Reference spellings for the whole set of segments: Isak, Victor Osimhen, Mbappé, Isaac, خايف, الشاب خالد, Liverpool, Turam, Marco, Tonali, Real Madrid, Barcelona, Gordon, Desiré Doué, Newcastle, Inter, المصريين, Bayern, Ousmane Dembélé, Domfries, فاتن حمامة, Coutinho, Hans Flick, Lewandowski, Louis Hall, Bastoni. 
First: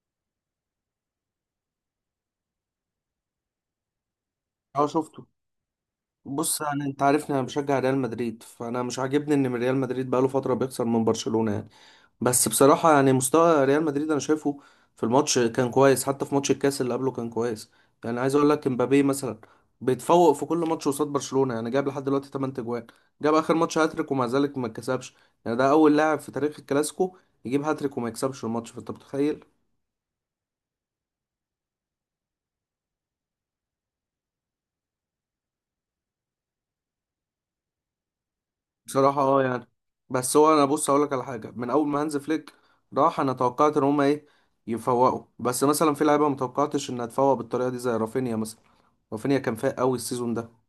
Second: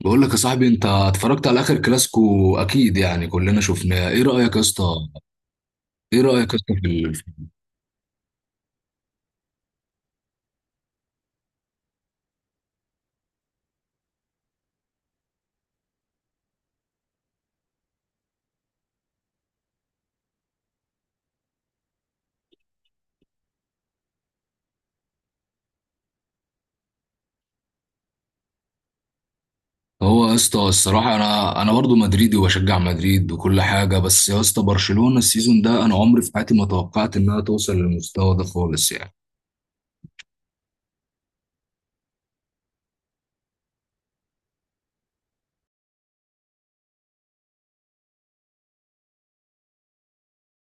بقول لك يا صاحبي، انت اتفرجت على اخر كلاسيكو اكيد، يعني كلنا شفناه. ايه رايك يا اسطى؟ اه شفته. ايه رايك يا بص، اسطى يعني في انت عارفني، انا بشجع ريال مدريد، فانا مش عاجبني ان ريال مدريد بقاله فتره بيخسر من برشلونه يعني. بس بصراحه يعني مستوى ريال مدريد انا شايفه في الماتش كان كويس، حتى في ماتش الكاس اللي قبله كان كويس. يعني عايز اقول لك امبابي مثلا بيتفوق في كل ماتش قصاد برشلونه، يعني جاب لحد دلوقتي 8 اجوان. جاب اخر ماتش هاتريك ومع ذلك ما اتكسبش. يعني ده اول لاعب في تاريخ الكلاسيكو يجيب هاتريك وما يكسبش الماتش، فانت متخيل. هو يا اسطى الصراحه انا برضو مدريدي وبشجع مدريد وكل حاجه، بس يا اسطى برشلونه السيزون ده انا عمري في حياتي ما توقعت انها توصل للمستوى ده خالص يعني. بصراحة اه يعني. بس هو انا بص اقول لك على حاجة، من اول ما هانز فليك راح انا توقعت ان هما ايه، يفوقوا، بس مثلا في لعيبة ما توقعتش انها تفوق بالطريقة دي زي رافينيا مثلا. رافينيا كان فايق قوي السيزون ده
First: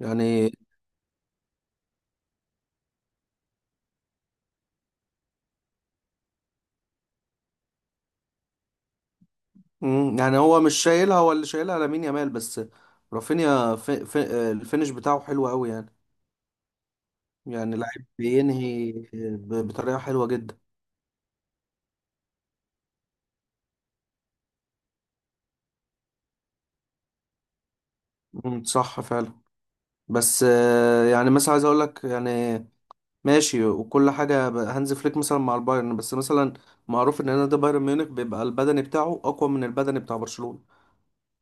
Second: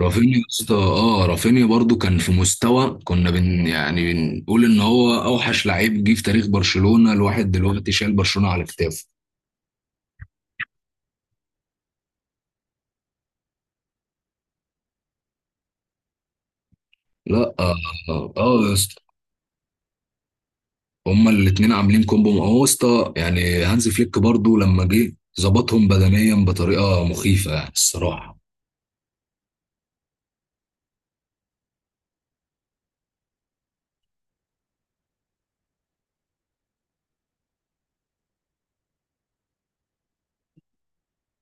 رافينيا يا يعني. اسطى، اه، رافينيا برضو كان في مستوى كنا بن يعني بنقول ان هو اوحش لعيب جه في تاريخ برشلونه. الواحد دلوقتي شايل برشلونه على كتافه. مم، يعني هو مش شايلها، هو اللي شايلها لامين يامال بس. رافينيا في الفينش بتاعه حلو قوي يعني. لا اه، يعني لعيب آه آه، يا بينهي اسطى بطريقة حلوة جدا. هما الاتنين عاملين كومبو. ما هو اسطى يعني هانز فليك برضو لما جه ظبطهم بدنيا بطريقه مخيفه يعني الصراحه. مم، صح فعلا. بس يعني مثلا عايز اقول لك يعني ماشي وكل حاجة هانز فليك مثلا مع البايرن، بس مثلا معروف ان نادي بايرن ميونخ بيبقى البدني بتاعه اقوى من البدني بتاع برشلونة.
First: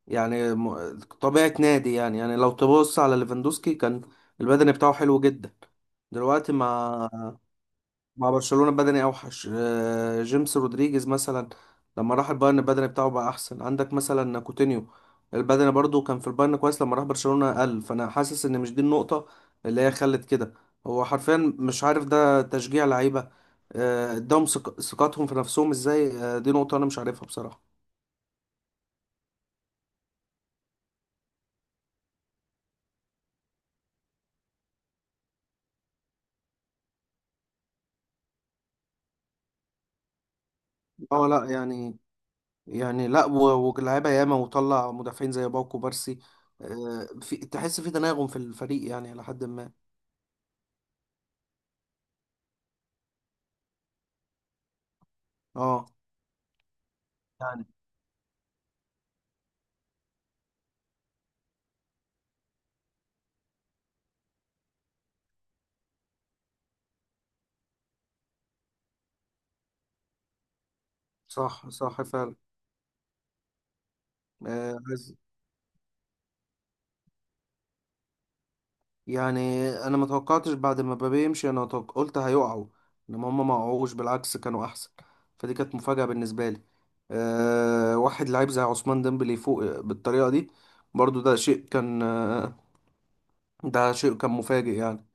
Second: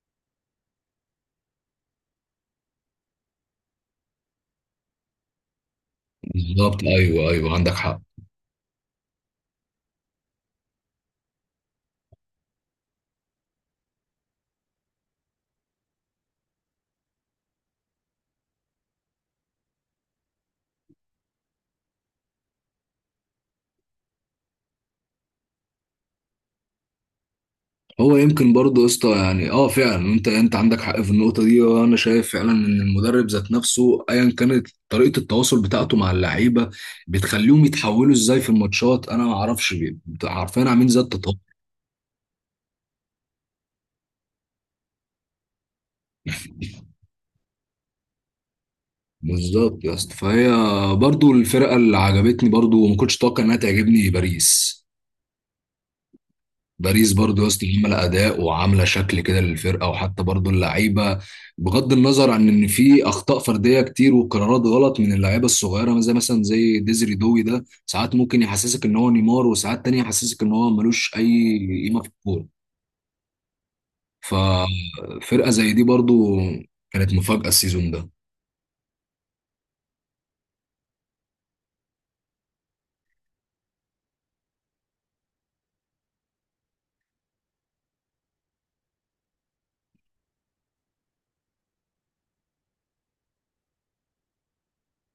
يعني طبيعة نادي، يعني يعني لو تبص على ليفاندوسكي كان البدني بتاعه حلو جدا، دلوقتي بالظبط، مع ايوه ايوه، عندك حق. برشلونة بدني اوحش. جيمس رودريجيز مثلا لما راح البايرن البدني بتاعه بقى احسن. عندك مثلا كوتينيو البدني برضو كان في البايرن كويس، لما راح برشلونة قل. فانا حاسس ان مش دي النقطة اللي هي خلت كده. هو حرفيا مش عارف ده تشجيع لعيبة، اداهم ثقتهم في نفسهم ازاي. دي نقطة انا مش عارفها بصراحة. هو يمكن برضو يا اسطى يعني اه فعلا انت عندك حق في النقطه دي، وانا شايف فعلا ان المدرب ذات نفسه ايا كانت طريقه التواصل بتاعته مع اللعيبه بتخليهم يتحولوا ازاي في الماتشات. انا ما اعرفش عارفين عاملين زي اه التطور. لا يعني. يعني لا، واللعيبة ياما، وطلع مدافعين زي باوكو بارسي. في تحس، في تناغم في الفريق يعني لحد ما. بالظبط يا اسطى. فهي برضو الفرقه اللي عجبتني، برضو وما كنتش اتوقع انها تعجبني، باريس. اه باريس برضو يا اسطى عامله اداء وعامله شكل كده للفرقه، وحتى برضو اللعيبه، بغض النظر عن ان في اخطاء فرديه كتير وقرارات غلط من اللعيبه الصغيره، زي مثلا زي ديزري دوي ده، ساعات ممكن يحسسك ان هو نيمار وساعات تانية يحسسك ان هو ملوش اي صح قيمه صح في فعلا. الكوره. آه، عايز- ففرقه زي دي برضو كانت مفاجاه السيزون ده. يعني انا ما توقعتش بعد ما مبابي يمشي. انا قلت هيقعوا، انما هم ما وقعوش، بالعكس كانوا احسن. فدي كانت مفاجأة بالنسبة لي. أه، واحد لعيب زي عثمان ديمبلي يفوق بالطريقة دي، برضو ده شيء كان، ده شيء كان مفاجئ يعني.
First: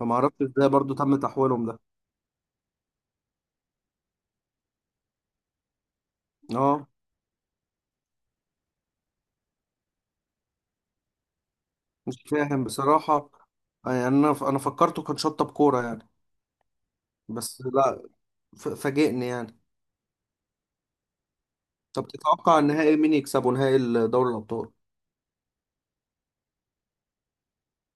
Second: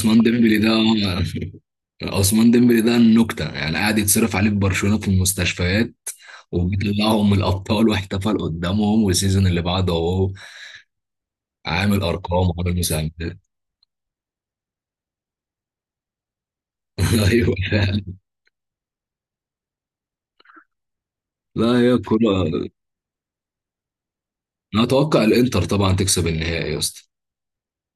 فما اعرفش ديمبلي ازاي ده برضو تم تحويلهم ده. عثمان ديمبلي ده النكتة، يعني قاعد يتصرف عليه في برشلونة في المستشفيات اه وبيطلعهم من الأبطال، واحتفل قدامهم، والسيزون اللي بعده أهو عامل مش أرقام فاهم وعامل مساهمات. بصراحة. يعني انا انا فكرته كان شطة بكورة يعني. أيوه بس فعلا. لا، فاجئني يعني. لا هي طب الكورة. تتوقع النهائي مين يكسبه؟ نهائي دوري الابطال؟ أنا أتوقع الإنتر طبعا تكسب النهائي يا اسطى.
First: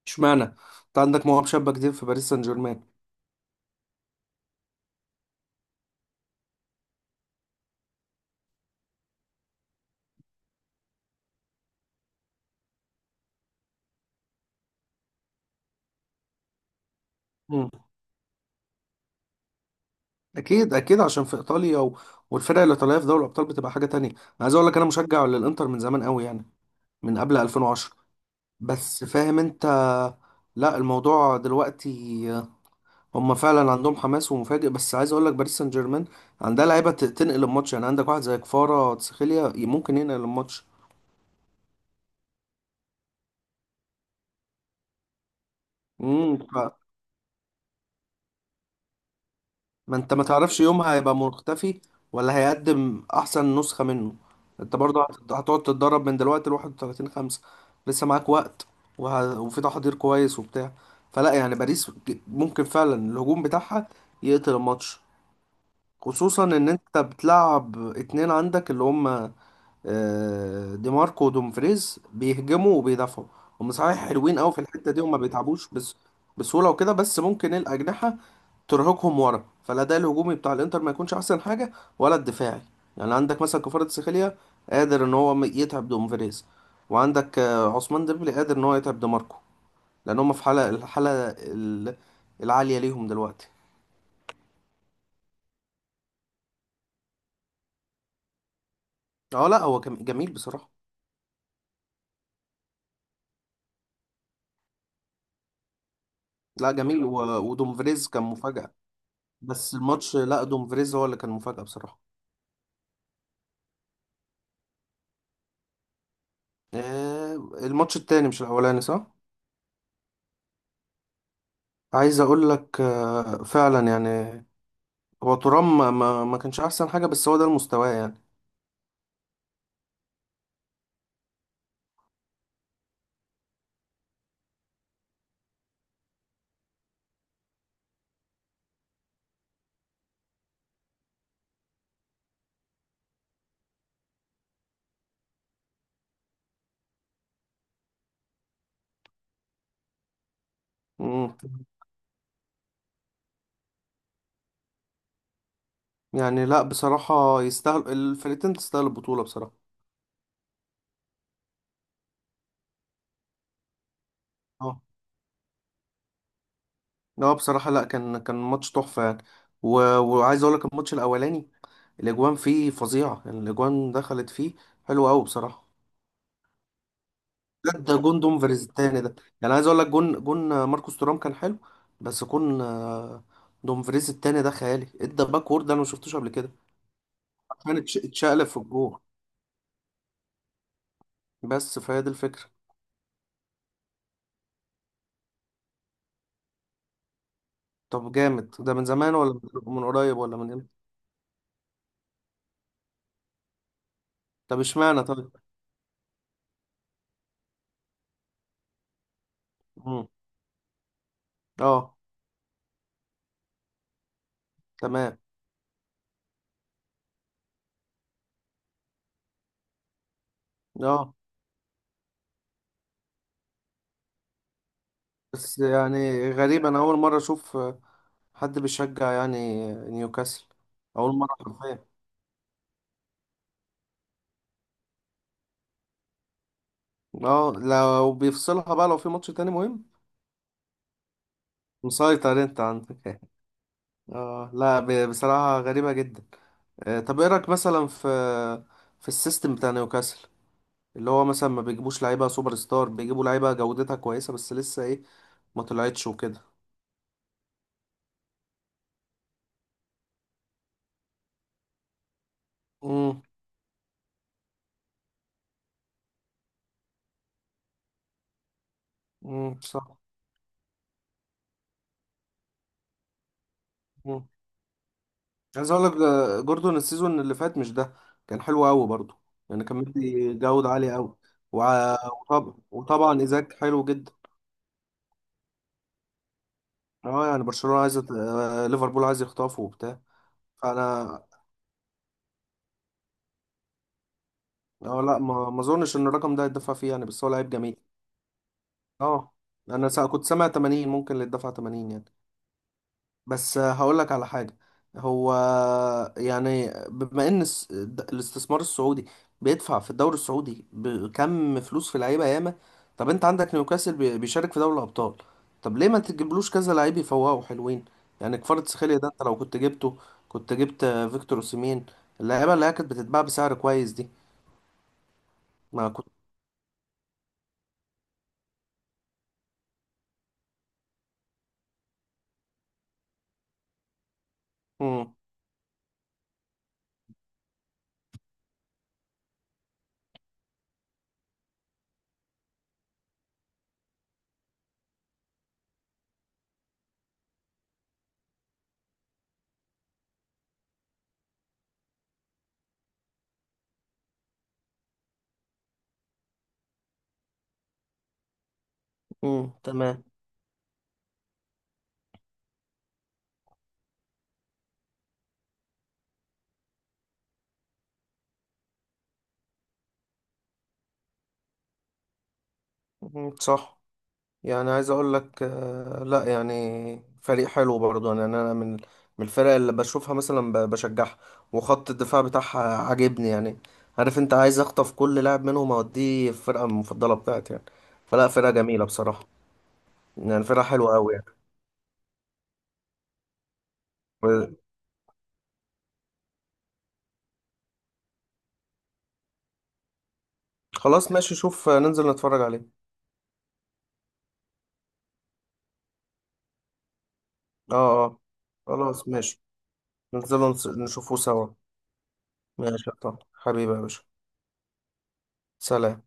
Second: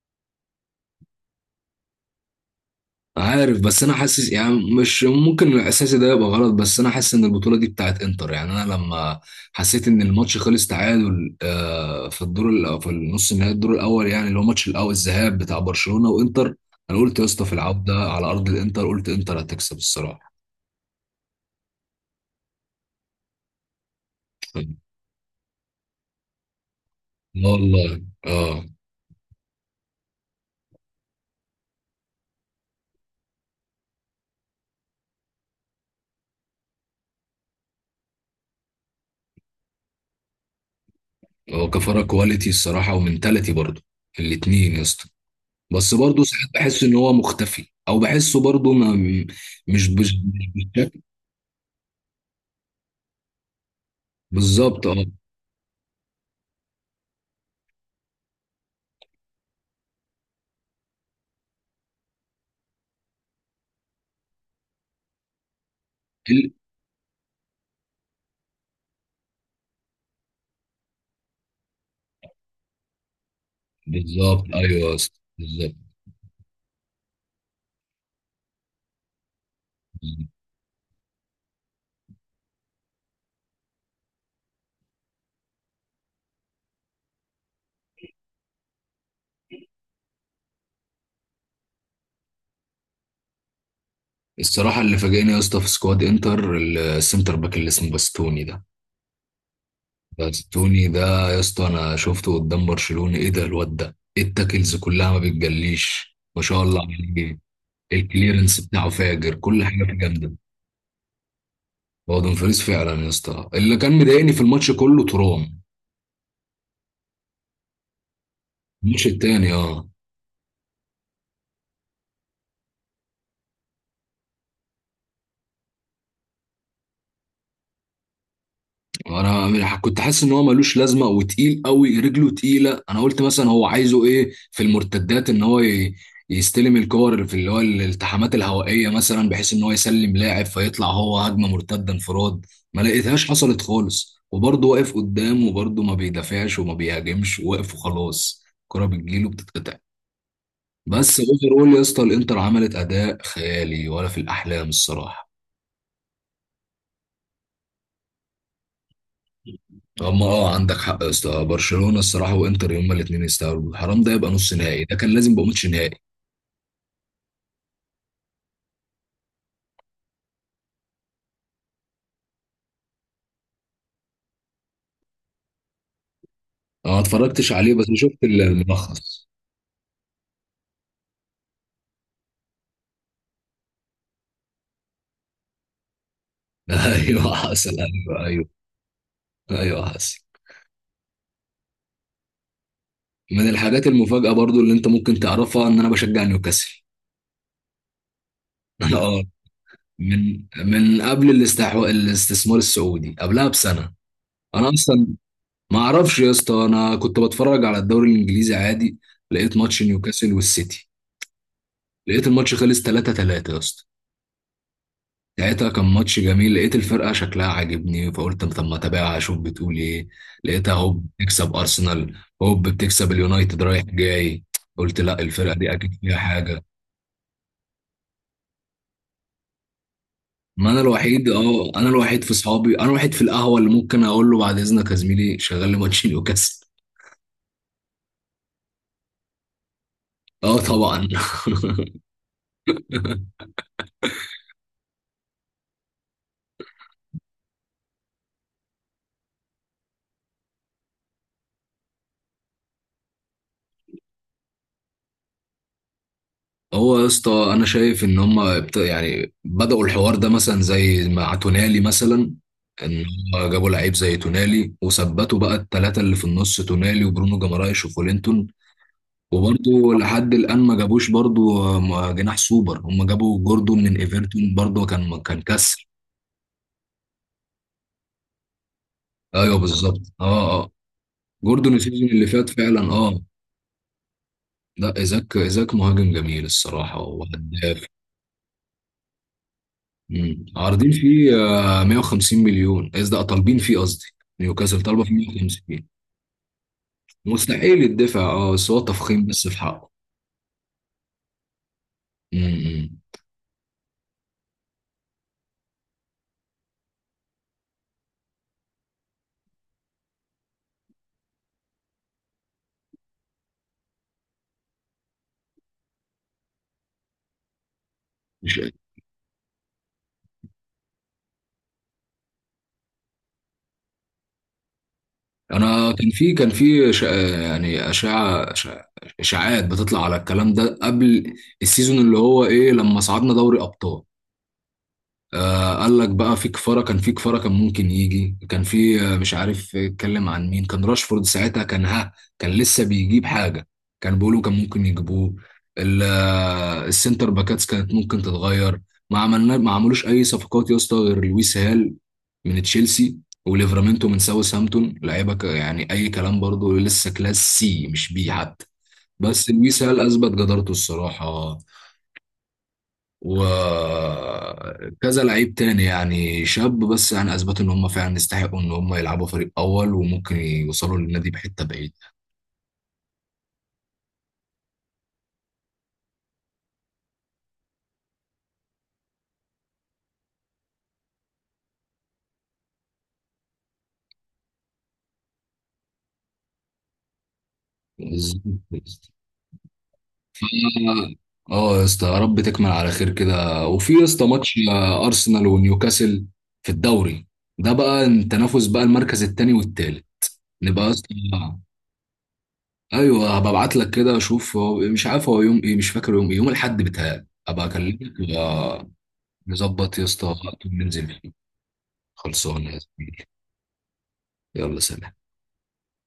اشمعنى؟ انت عندك مواهب شابه كتير في باريس سان جيرمان. عارف، بس انا حاسس، يعني مش ممكن الاحساس ده يبقى غلط، بس انا حاسس ان البطوله دي بتاعت انتر. يعني انا لما حسيت ان الماتش خلص تعادل، آه، في في النص النهائي الدور الاول، يعني اللي هو ماتش الاول الذهاب بتاع برشلونه وانتر، انا قلت يا اسطى في مم. العوده على ارض الانتر، قلت انتر هتكسب الصراحه. اكيد اكيد، عشان في ايطاليا والفرق الايطاليه في دوري الابطال بتبقى حاجه تانية. انا عايز اقول لك انا مشجع للانتر من زمان قوي يعني، من قبل لا 2010. والله اه. بس فاهم انت. لا الموضوع دلوقتي هم فعلا عندهم حماس ومفاجئ، بس عايز اقول لك باريس سان جيرمان عندها لعيبه تنقل الماتش، يعني عندك واحد زي كفارة تسخيليا ممكن ينقل الماتش. هو كفاره كواليتي الصراحه ومنتاليتي برضه، الاتنين يا اسطى. بس برضه امم ساعات بحس ان هو مختفي، او بحسه برضه ما انت مش ما تعرفش يومها بالشكل. هيبقى مختفي ولا هيقدم احسن نسخة منه. انت بالظبط اه. برضه هتقعد تتدرب من دلوقتي ل 31/5. لسه معاك وقت وفي تحضير كويس وبتاع. فلا يعني باريس ممكن فعلا الهجوم بتاعها يقتل الماتش، خصوصا ان انت بتلعب اتنين عندك اللي هم دي ماركو ودومفريز، بيهجموا وبيدافعوا. هم صحيح حلوين بالظبط، قوي في ايوه الحتة يا دي وما اسطى، بيتعبوش، بالظبط. بس بسهولة وكده، بس ممكن الأجنحة ترهقهم ورا. فالاداء بالظبط. الهجومي بتاع الانتر ما يكونش احسن حاجه، ولا الدفاعي. يعني عندك مثلا كفارة سخاليا قادر ان هو يتعب دومفريز، وعندك عثمان ديمبلي قادر ان هو يتعب ديماركو، لان هم في حاله، الحاله العاليه ليهم دلوقتي. الصراحه اللي فاجئني يا اسطى في سكواد انتر السنتر باك اللي اسمه باستوني ده. اه لا، هو كان جميل بصراحه. باستوني ده يا اسطى انا شفته قدام برشلونه، ايه ده الواد ده؟ إيه التاكلز كلها ما بتجليش، ما شاء لا الله جميل، عليه. ودومفريز كان الكليرنس مفاجاه. بتاعه فاجر، كل بس حاجه فيه الماتش، جامده. لا دومفريز هو اللي كان مفاجاه بصراحه. هو دومفريز فعلا يا اسطى اللي كان مضايقني في الماتش كله، ترام. الماتش التاني مش الاولاني، الماتش صح. التاني اه. عايز اقول لك فعلا يعني هو ترام ما كانش احسن حاجه، بس هو ده المستوى يعني. كنت حاسس ان هو ملوش لازمه، وتقيل قوي، رجله تقيله. انا قلت مثلا هو عايزه ايه في المرتدات، ان يستلم الكور في اللي هو الالتحامات الهوائيه مثلا، بحيث ان هو يسلم لاعب فيطلع هو هجمه مرتده انفراد. ما لقيتهاش حصلت خالص، وبرضه واقف قدام، وبرضه ما بيدافعش وما بيهاجمش، واقف وخلاص، الكره بتجيله بتتقطع. بس مم. اوفر اول يا اسطى الانتر عملت اداء خيالي، ولا في الاحلام الصراحه. يعني لا، بصراحة يستاهل، الفرقتين تستاهل البطولة بصراحة. هم اه عندك حق يا اسطى، برشلونه الصراحه وانتر هما الاثنين يستاهلوا. حرام ده يبقى نص اه نهائي، ده كان لازم يبقى ماتش نهائي. لا بصراحة، لا كان كان ماتش تحفة يعني. و... وعايز اقول لك الماتش الاولاني الاجوان فيه فظيعة. يعني الاجوان دخلت فيه حلوة قوي بصراحة. انا ما اتفرجتش لا عليه، بس ده جون شفت دومفريز التاني ده. الملخص. يعني عايز اقول لك جون، جون ماركوس تورام كان حلو، بس جون دومفريز التاني ده خيالي. ادى باك وورد انا ما شفتوش قبل كده، ايوه حصل، عشان ايوه ايوه. اتشقلب في الجون. ايوه حصل. بس فهي دي الفكرة. من الحاجات المفاجاه برضو اللي انت ممكن تعرفها ان انا بشجع نيوكاسل. طب جامد ده من انا زمان اه، ولا من قريب ولا من من امتى؟ من قبل الاستحواء الاستثمار السعودي، قبلها بسنه. طب انا اشمعنى اصلا طيب. ما اعرفش يا اسطى، انا كنت بتفرج على الدوري الانجليزي عادي، لقيت ماتش نيوكاسل والسيتي، اه لقيت الماتش خلص 3 3 يا اسطى. تمام ساعتها كان ماتش جميل، لقيت الفرقة شكلها عاجبني، فقلت طب ما اتابعها اشوف بتقول ايه. لقيتها هوب اه. بتكسب ارسنال، هوب بتكسب اليونايتد رايح جاي. قلت لا، الفرقة بس دي اكيد فيها يعني حاجة. غريب، انا اول مره اشوف حد بيشجع يعني نيوكاسل. ما انا اول الوحيد، مره اه حرفيا. انا الوحيد في صحابي، انا الوحيد في القهوة اللي ممكن اقول له بعد اذنك يا زميلي شغل لي ماتش نيوكاسل. اه لو بيفصلها بقى، لو في ماتش تاني مهم. اه طبعا. مسيطر انت عندك يعني. اه لا بصراحه غريبه جدا. طب ايه رايك مثلا في السيستم بتاع نيوكاسل؟ اللي هو مثلا ما بيجيبوش لعيبه سوبر ستار، بيجيبوا لعيبه جودتها كويسه بس لسه ايه ما طلعتش وكده. هو يا اسطى انا شايف ان هم يعني بدأوا الحوار ده، مثلا زي مع تونالي مثلا، ان امم هم جابوا لعيب زي تونالي وثبتوا بقى الثلاثه اللي في النص، تونالي وبرونو جمارايش وفولينتون. وبرضه صح. لحد الان ما جابوش برضه جناح سوبر. هم جابوا جوردون من ايفرتون، برضه كان عايز اقول كسر. لك ده جوردون السيزون اللي فات مش ده كان حلو قوي برضه ايوه يعني، كان بالظبط، مدي اه جوده اه. عاليه قوي. جوردون السيزون اللي فات وطبعا فعلا اه. وطبعا ايزاك حلو جدا. لا ايزاك، ايزاك مهاجم جميل الصراحه اه يعني برشلونه وهداف. عايزه ليفربول عايز يخطفه وبتاع. مم. عارضين فانا فيه آه، 150 مليون، قصدي آه، طالبين فيه، قصدي نيوكاسل اه طالبه فيه لا ما 150. اظنش ان الرقم ده يتدفع فيه يعني، بس هو لعيب جميل. مستحيل يدفع اه، بس هو تفخيم اه بس في حقه. انا كنت سامع 80 ممكن، اللي يتدفع 80 يعني. مم. بس هقول لك على حاجة. هو يعني بما ان الاستثمار السعودي بيدفع في الدوري السعودي بكم فلوس في لعيبة ياما. طب انت عندك نيوكاسل بيشارك في دوري الابطال، طب ليه ما تجيبلوش كذا لعيب يفوقوا حلوين؟ يعني مش كفارة سخيليا ده انت لو كنت جبته، كنت جبت فيكتور اوسيمين، اللعيبة اللي هي كانت بتتباع بسعر كويس دي. ما انا، كنت. يعني اشاعات بتطلع على الكلام ده قبل السيزون، اللي هو ايه، لما صعدنا دوري ابطال. امم آه، قال لك بقى في كفارة، كان في كفارة كان ممكن يجي، كان في آه، مش عارف اتكلم عن مين، كان راشفورد ساعتها كان ها، كان لسه بيجيب حاجة، كان بيقولوا كان ممكن يجيبوه. السنتر باكاتس كانت ممكن تتغير. ما عملوش أي صفقات يا اسطى غير لويس هال من تشيلسي، وليفرامينتو من ساوثهامبتون، يعني أي كلام، برضه لسه كلاس سي مش بي حتى. بس لويس هال تمام. أثبت جدارته الصراحة، وكذا لعيب تاني يعني شاب، بس يعني اثبتوا ان هم فعلا يستحقوا ان هم يلعبوا فريق اول، وممكن يوصلوا للنادي بحته بعيد. مم، صح. يعني عايز اقول لك لا يعني فريق حلو برضه. يعني انا من الفرق اللي بشوفها مثلا بشجعها. وخط الدفاع بتاعها عاجبني يعني. عارف انت عايز اخطف كل لاعب منهم، اوديه الفرقه المفضله بتاعتي يعني. فلا فرقه جميله بصراحه يعني. فرقه ف- حلوه قوي يعني. اه يا اسطى، يا رب تكمل على خير كده. وفي يا اسطى و- ماتش آه، ارسنال ونيوكاسل في الدوري، ده بقى التنافس بقى المركز التاني والتالت. نبقى يا خلاص اسطى. ماشي، شوف ننزل نتفرج عليه. ايوه هبعت لك كده، اشوف مش عارف هو يوم ايه، مش فاكر يوم ايه، يوم الاحد بتاعي ابقى اه اه. اكلمك آه، خلاص ماشي. نظبط يا اسطى ننزل وقت وننزل نشوفه فيه. سوا. خلصانة يا ماشي يا طه. زميلي. حبيبي يا باشا. يلا سلام. سلام.